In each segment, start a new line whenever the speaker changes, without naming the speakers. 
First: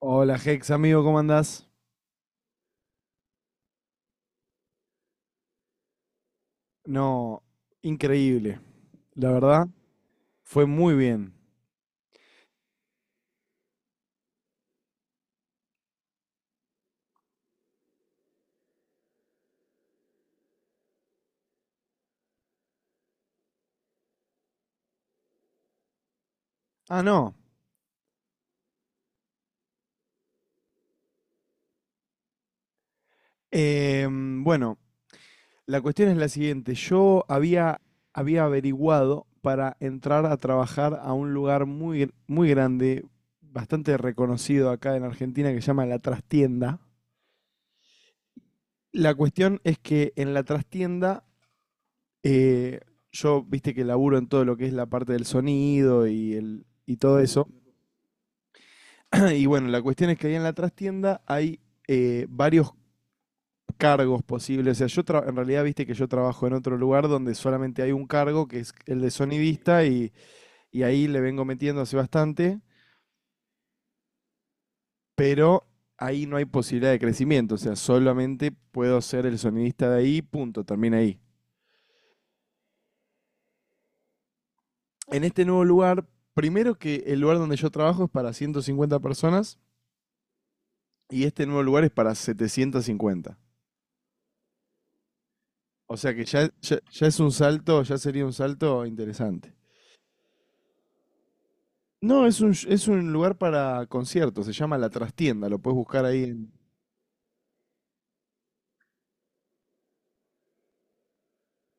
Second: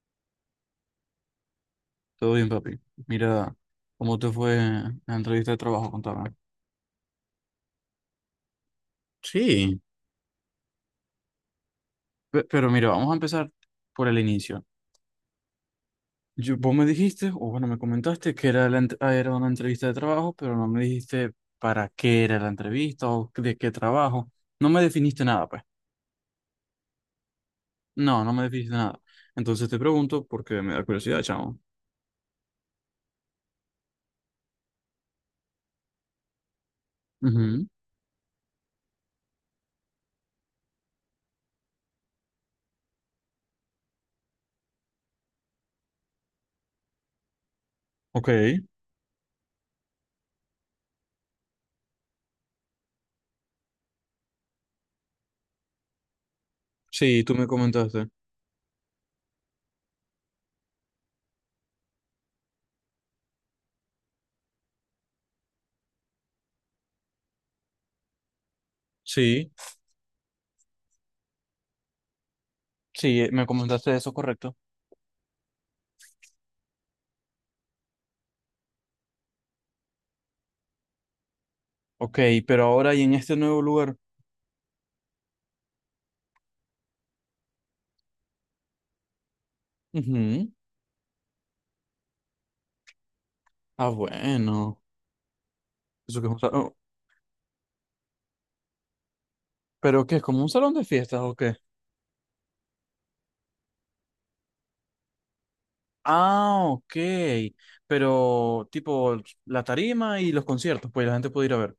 Hola Hex, amigo, ¿cómo andás?
Todo bien, papi. Mira, ¿cómo te fue en la entrevista de trabajo? Contame.
No, increíble. La verdad,
Sí.
fue muy bien.
Pero mira, vamos a empezar por el inicio. Vos me dijiste, o bueno, me comentaste que era, era una entrevista de trabajo, pero no me dijiste para qué era la entrevista o de qué trabajo. No me definiste nada, pues.
Ah, no.
No, no me definiste nada. Entonces te pregunto porque me da curiosidad, chamo.
Bueno, la cuestión es la siguiente. Yo
Ujú.
había averiguado para entrar a trabajar a un lugar muy grande, bastante reconocido acá en Argentina, que se llama La Trastienda.
Ok.
La cuestión es que en La Trastienda, eh, yo, viste que laburo en todo lo que es la parte del sonido y todo
Sí, tú me
eso.
comentaste.
Y bueno, la cuestión es que ahí en la trastienda hay varios cargos posibles. O sea, en realidad viste que yo trabajo en otro lugar donde solamente hay un cargo, que es el de
Sí,
sonidista, y ahí le vengo metiendo hace bastante,
sí, me comentaste eso, correcto.
pero ahí no hay posibilidad de crecimiento. O sea, solamente puedo ser el sonidista de ahí, punto, termina ahí.
Ok, pero ahora y en este nuevo lugar.
En este nuevo lugar, primero que el lugar donde yo trabajo es para 150 personas
Ujú.
y este nuevo lugar es para 750.
Ah, bueno.
O sea
Eso
que
que es un
ya,
salón.
ya, ya es un salto, ya sería un salto interesante.
¿Pero qué? ¿Es como un salón de fiestas o qué?
No, es un lugar para conciertos, se llama La Trastienda, lo puedes buscar ahí en...
Ah, ok. Pero tipo la tarima y los conciertos, pues la gente puede ir a ver,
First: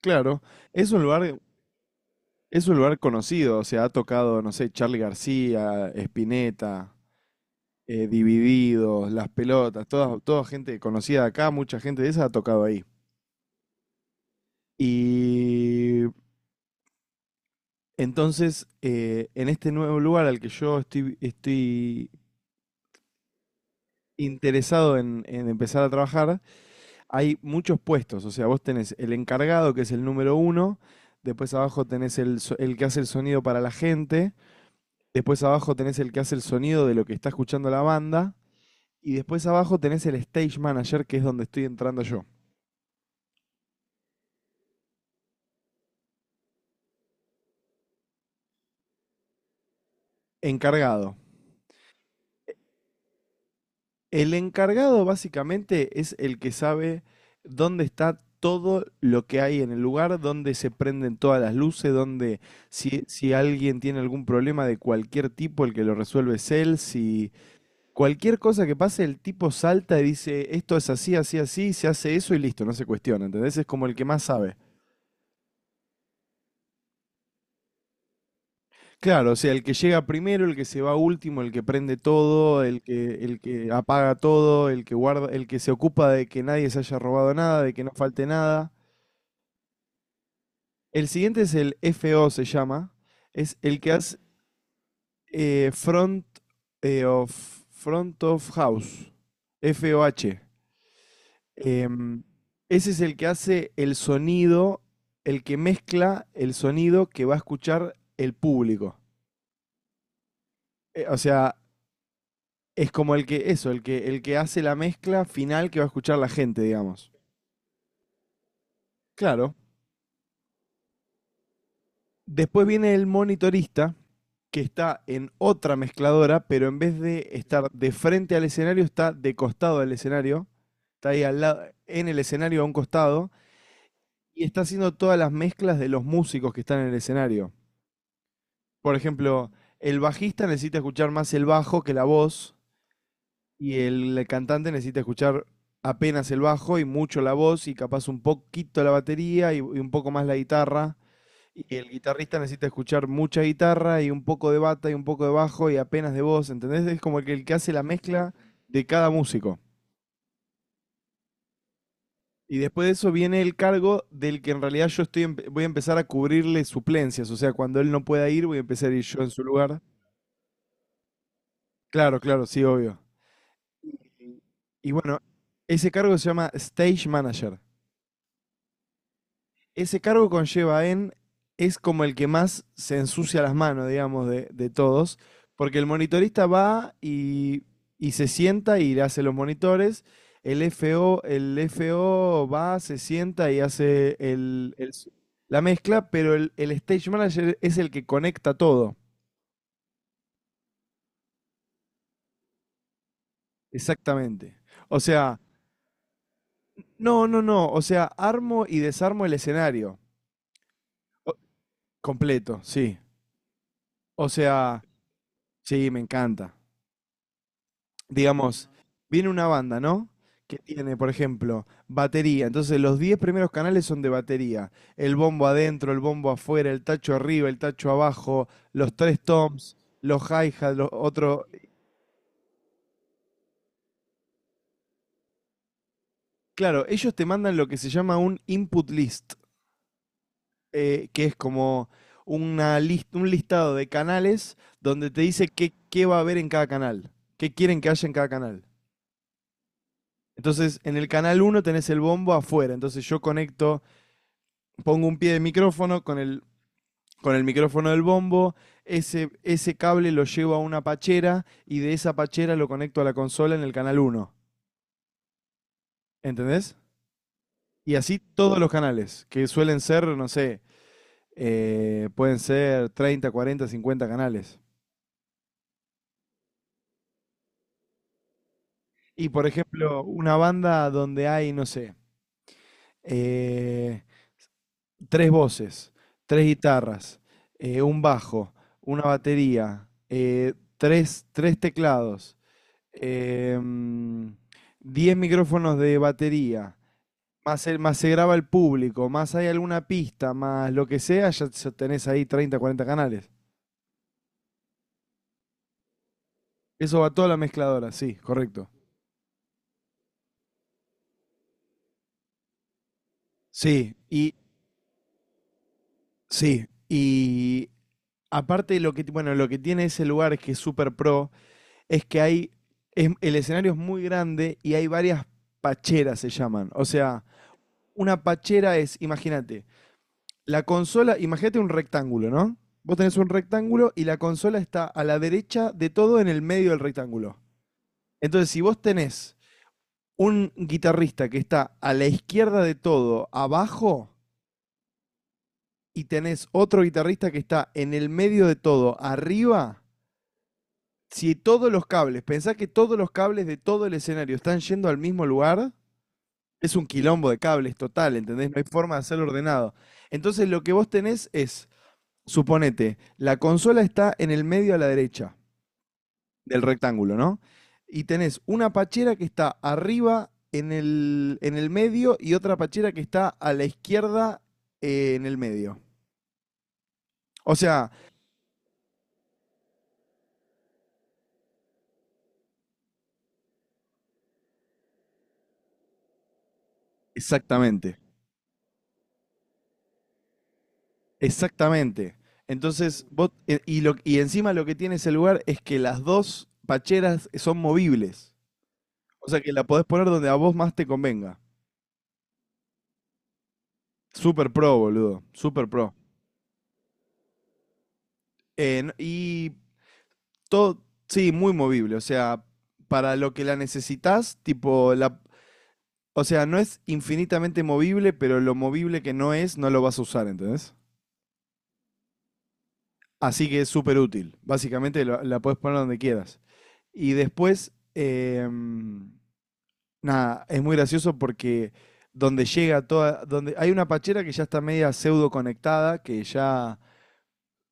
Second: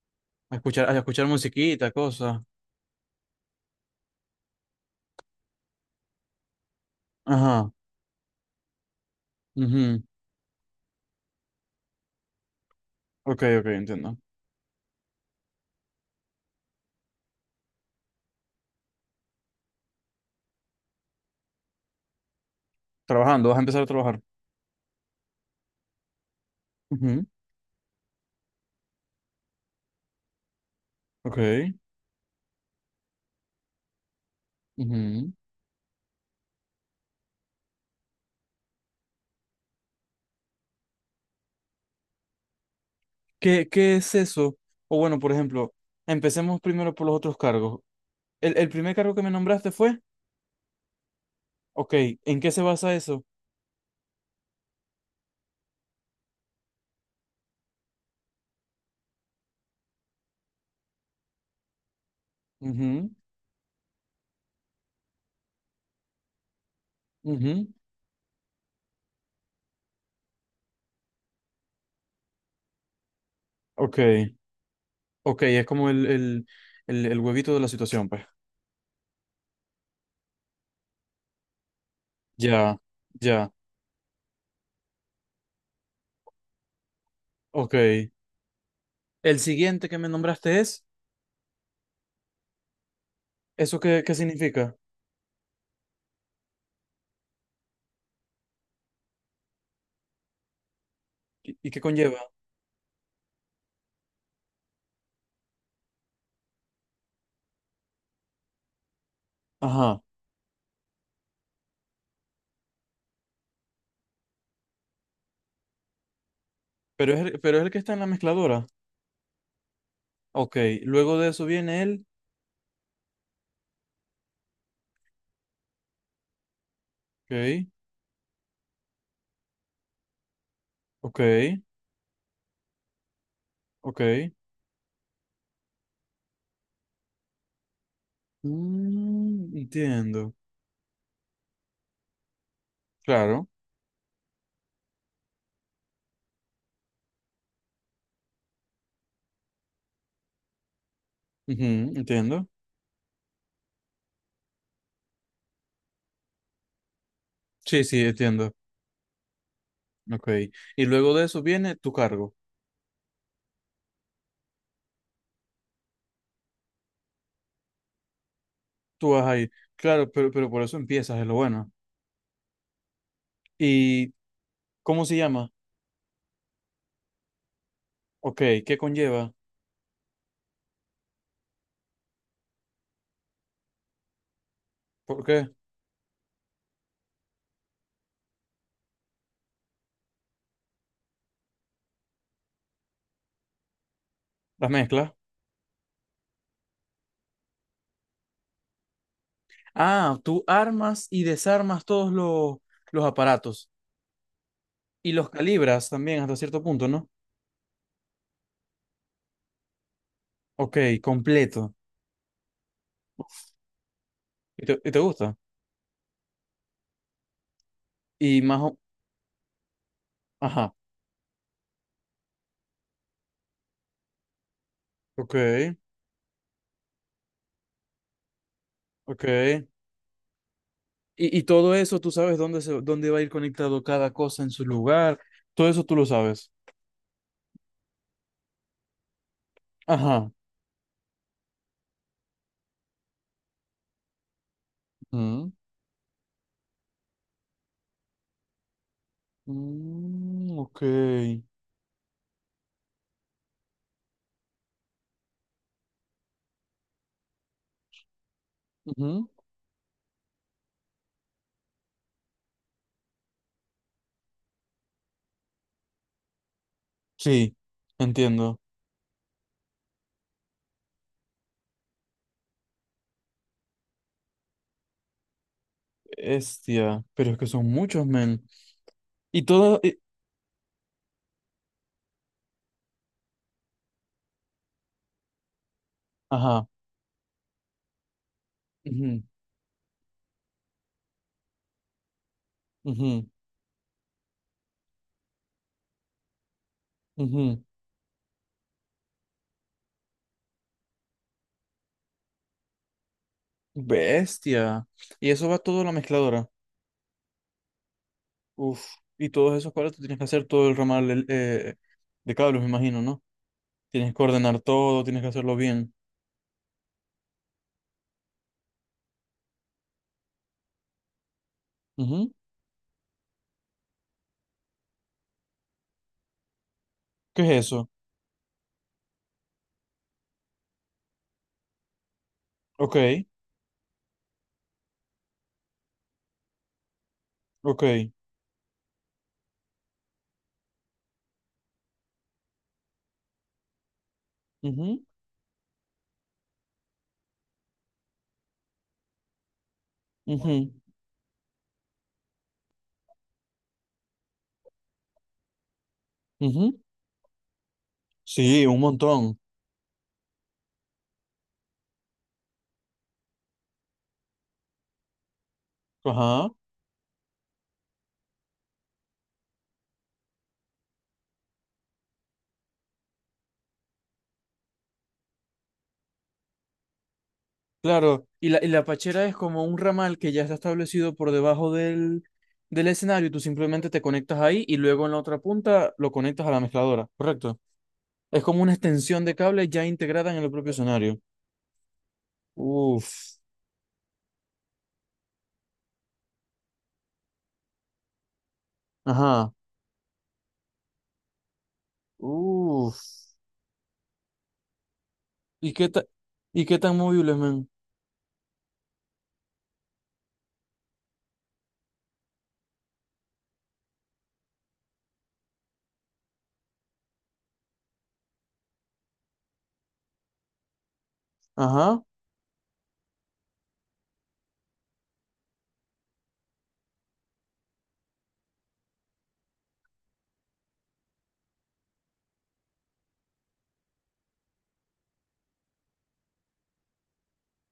Claro, es
a
un
escuchar
lugar,
musiquita, cosas.
es un lugar conocido, o sea, ha tocado, no sé, Charly García, Spinetta,
Ajá.
Divididos, Las Pelotas,
Mhm.
toda, toda gente conocida de acá, mucha gente de esa ha tocado ahí.
Ok, ok, entiendo.
Y entonces, en este nuevo lugar al que yo estoy
Trabajando, vas a empezar a trabajar.
interesado en empezar a trabajar,
Ujú.
hay muchos puestos. O sea, vos tenés el encargado, que es el número uno. Después
Ok.
abajo tenés el que hace el sonido para la gente.
Ujú.
Después abajo tenés el que hace el sonido de lo que está escuchando la banda. Y después abajo tenés el stage manager, que es donde estoy entrando yo.
¿Qué, qué es eso? O bueno, por ejemplo, empecemos primero por los otros cargos. El primer cargo que me nombraste fue,
Encargado.
ok, ¿en qué se basa eso?
El encargado básicamente es el que sabe dónde está todo lo que hay en el lugar, dónde se prenden todas las luces, dónde si,
Mhm.
si alguien tiene algún problema de cualquier tipo, el que lo resuelve es él. Si
Mhm.
Cualquier cosa que pase, el tipo salta y dice, esto es así, así, así, se hace eso y listo, no se cuestiona, ¿entendés? Es como el
Ok.
que más sabe.
Ok, es como el huevito de la situación, pues.
Claro, o sea, el que llega primero, el que se va último, el que prende todo,
Ya,
el
ya.
que apaga todo, el que guarda, el que se ocupa de que nadie se haya robado nada, de
Ok.
que no falte nada.
El siguiente que me nombraste es,
El siguiente es el FO, se llama. Es el
¿eso
que
qué, qué
hace
significa?
eh, front, eh, of, front of house. FOH.
Y qué conlleva?
Em, Ese es el que hace el sonido, el que mezcla el sonido que va a escuchar el público.
Ajá.
O sea, es como el que hace la mezcla final que va a escuchar la gente, digamos.
Pero es, pero es el que está en la mezcladora.
Claro.
Ok. Luego de eso viene el.
Después viene el monitorista, que está en otra mezcladora, pero en vez de
Ok,
estar de frente al escenario, está de costado al escenario. Está
ok,
ahí al lado, en el escenario a un costado,
ok.
y está haciendo todas las mezclas de los músicos que están en el escenario. Por ejemplo,
Mm,
el
entiendo.
bajista necesita escuchar más el bajo que la voz
Claro.
y el cantante necesita escuchar apenas el bajo y mucho la voz y capaz un poquito la batería y un poco más la guitarra. Y el
Ujú,
guitarrista
entiendo.
necesita escuchar mucha guitarra y un poco de bata y un poco de bajo y apenas de voz, ¿entendés? Es como que el que hace la
Sí, sí,
mezcla
entiendo.
de cada músico.
Ok. Y luego de eso viene tu cargo.
Y después de eso viene el cargo del que en realidad voy a empezar a cubrirle suplencias, o sea, cuando él no pueda ir voy a empezar a ir
Tú
yo
vas
en su
ahí.
lugar.
Claro, pero por eso empiezas, es lo bueno.
Claro, claro, sí, obvio.
¿Y
Y
cómo se
bueno,
llama?
ese cargo se llama Stage Manager.
Ok, ¿qué conlleva?
Ese cargo es como el que más se ensucia las manos, digamos, de todos,
¿Por qué?
porque el monitorista va y se sienta y le hace los monitores. El FO va, se sienta y hace
¿Las
el
mezclas?
la mezcla, pero el stage manager es el que conecta todo.
Ah, tú armas y desarmas todos los aparatos
Exactamente. O
y los
sea,
calibras también hasta cierto punto, ¿no?
no, no, no. O sea, armo y desarmo el escenario.
Ok,
O-
completo.
Completo, sí. O sea,
Y te gusta?
sí, me encanta.
Y más
Digamos,
o...
viene una banda, ¿no? Que
Ajá.
tiene, por ejemplo, batería. Entonces, los 10 primeros canales son de batería. El
Ok,
bombo adentro, el bombo afuera, el tacho arriba, el tacho abajo, los tres
ok.
toms, los hi-hats, los
Y
otros.
todo eso, tú sabes dónde, se, dónde va a ir conectado cada cosa en su lugar. Todo eso tú lo sabes.
Claro, ellos te mandan lo que se llama un input list,
Ajá.
que es como un listado de canales donde te dice
Mm,
qué va a haber en cada canal, qué quieren que haya en cada canal.
mm,
Entonces,
ok.
en el canal uno tenés el bombo afuera. Entonces, yo conecto, pongo un pie de micrófono con el micrófono del bombo.
Ujú.
Ese cable lo llevo a una pachera y de esa pachera lo conecto a la consola en el canal uno. ¿Entendés?
Sí,
Y así todos
entiendo.
los canales, que suelen ser, no sé, pueden ser 30, 40, 50 canales.
Estia, pero es que son muchos, men.
Y
Y
por
todo,
ejemplo, una banda donde hay, no sé, eh, 3 voces, tres
ajá.
guitarras, un bajo, una
Ujú,
batería, tres teclados,
ujú,
em, 10 micrófonos de batería,
ujú.
más, más se graba el público, más hay alguna pista, más lo que sea, tenés ahí 30, 40 canales.
Bestia. Y eso va todo a la mezcladora.
Eso va toda la mezcladora, sí, correcto.
Uf. Y todos esos cuadros tú tienes que hacer todo el ramal de cables, me imagino, ¿no?
Sí,
Tienes que
y
ordenar todo, tienes que hacerlo bien.
sí, y aparte lo que, bueno, lo que tiene ese lugar es que es súper pro, es que
Ujú.
hay, el escenario es muy grande y hay varias pacheras, se llaman. O sea,
¿Qué es eso?
una pachera es, imagínate, la consola, imagínate un rectángulo, ¿no?
Ok,
Vos tenés un rectángulo y la consola está a la derecha de todo en el medio del rectángulo.
ok.
Entonces, si vos tenés un guitarrista que está a la izquierda de todo, abajo,
Ujú,
y tenés otro guitarrista que está en el medio de todo, arriba,
ujú,
si todos los cables, pensá que todos los cables de todo el escenario están yendo al mismo lugar, es
ujú.
un quilombo de cables total, ¿entendés? No hay
Sí, un
forma de hacerlo
montón.
ordenado. Entonces lo que vos tenés es, suponete, la consola está en el medio a la derecha
Ajá.
del rectángulo, ¿no? Y tenés una pachera que está arriba en el medio y otra pachera que está a la izquierda en el medio. O sea,
Claro. Y la pachera es como un ramal que ya está establecido por debajo del escenario y tú simplemente te conectas ahí y luego en la otra punta lo conectas a la mezcladora, ¿correcto?
exactamente,
Es como una extensión de cable ya integrada en el propio escenario.
exactamente. Entonces, vos,
Uf.
e- y, lo, y encima lo que tiene ese lugar es que las dos pacheras son movibles. O sea que
Ajá.
la podés poner donde a vos más te convenga.
Uf.
Super pro, boludo. Super
¿Y qué
pro.
ta- ¿Y qué tan móviles, men?
Eh, no- y todo, sí, muy movible. O sea, para lo que la necesitas, o sea, no es infinitamente movible, pero lo movible que no es, no lo vas a usar, ¿entendés?
Ajá.
Así que es súper útil. Básicamente la puedes poner donde quieras. Y después, nada, es muy gracioso porque donde llega toda, donde hay una pachera que ya está media pseudo conectada, que ya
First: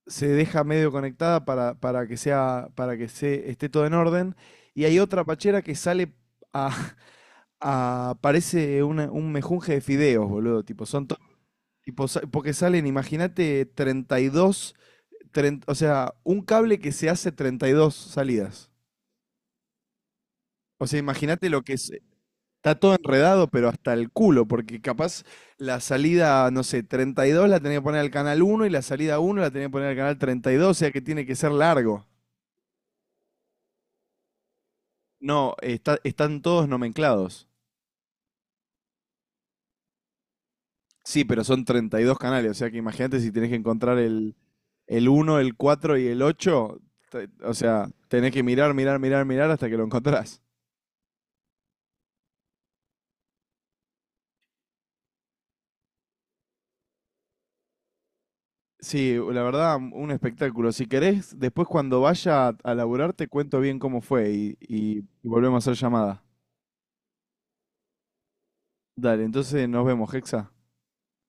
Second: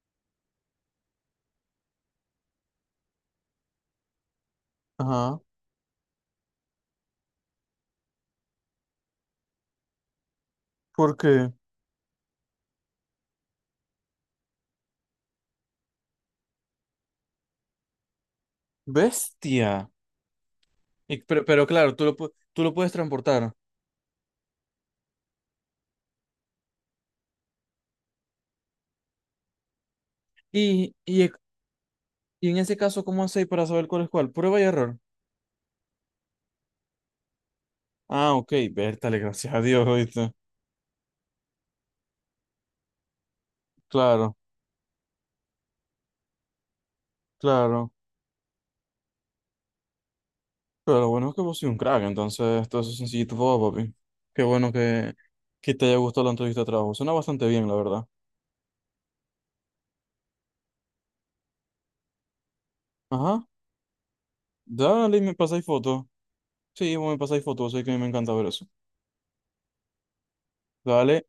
se deja medio conectada para que sea, para que se, esté todo en orden. Y hay otra
Ajá.
pachera que sale a, parece un mejunje de fideos, boludo. Tipo, son
¿Por
to-
qué?
tipo, sa- porque salen, imagínate, 32, 30, o sea, un cable que se hace 32 salidas.
Bestia.
O sea,
Y,
imagínate lo
pero
que es.
claro, tú lo
Está
puedes
todo enredado,
transportar.
pero hasta el culo, porque capaz la salida, no sé, 32 la tenía que poner al canal uno y la salida uno la tenía que poner al canal 32, o sea
Y,
que
y,
tiene
e-
que ser largo.
y en ese caso, ¿cómo hacéis para saber cuál es cuál? Prueba y error.
No, están todos nomenclados.
Ah, ok. Vértale, gracias a Dios, ¿oíste?
Sí, pero son 32 canales, o sea que imagínate si tenés que encontrar el,
Claro,
el uno, el 4 y el 8, o sea,
claro.
tenés que mirar, mirar, mirar, mirar hasta que lo encontrás.
Pero lo bueno es que vos sois un crack, entonces todo eso es sencillito, todo, papi. Qué bueno que te haya gustado la entrevista de trabajo. Suena bastante bien, la verdad.
Sí, la verdad, un espectáculo. Si querés, después cuando vaya a laburar te
Ajá,
cuento bien cómo fue y, y
dale,
y
me pasáis
volvemos a hacer
fotos.
llamada.
Sí, vos me pasáis fotos, sé que a mí me encanta ver eso.
Dale, entonces nos vemos, Hexa.
Dale,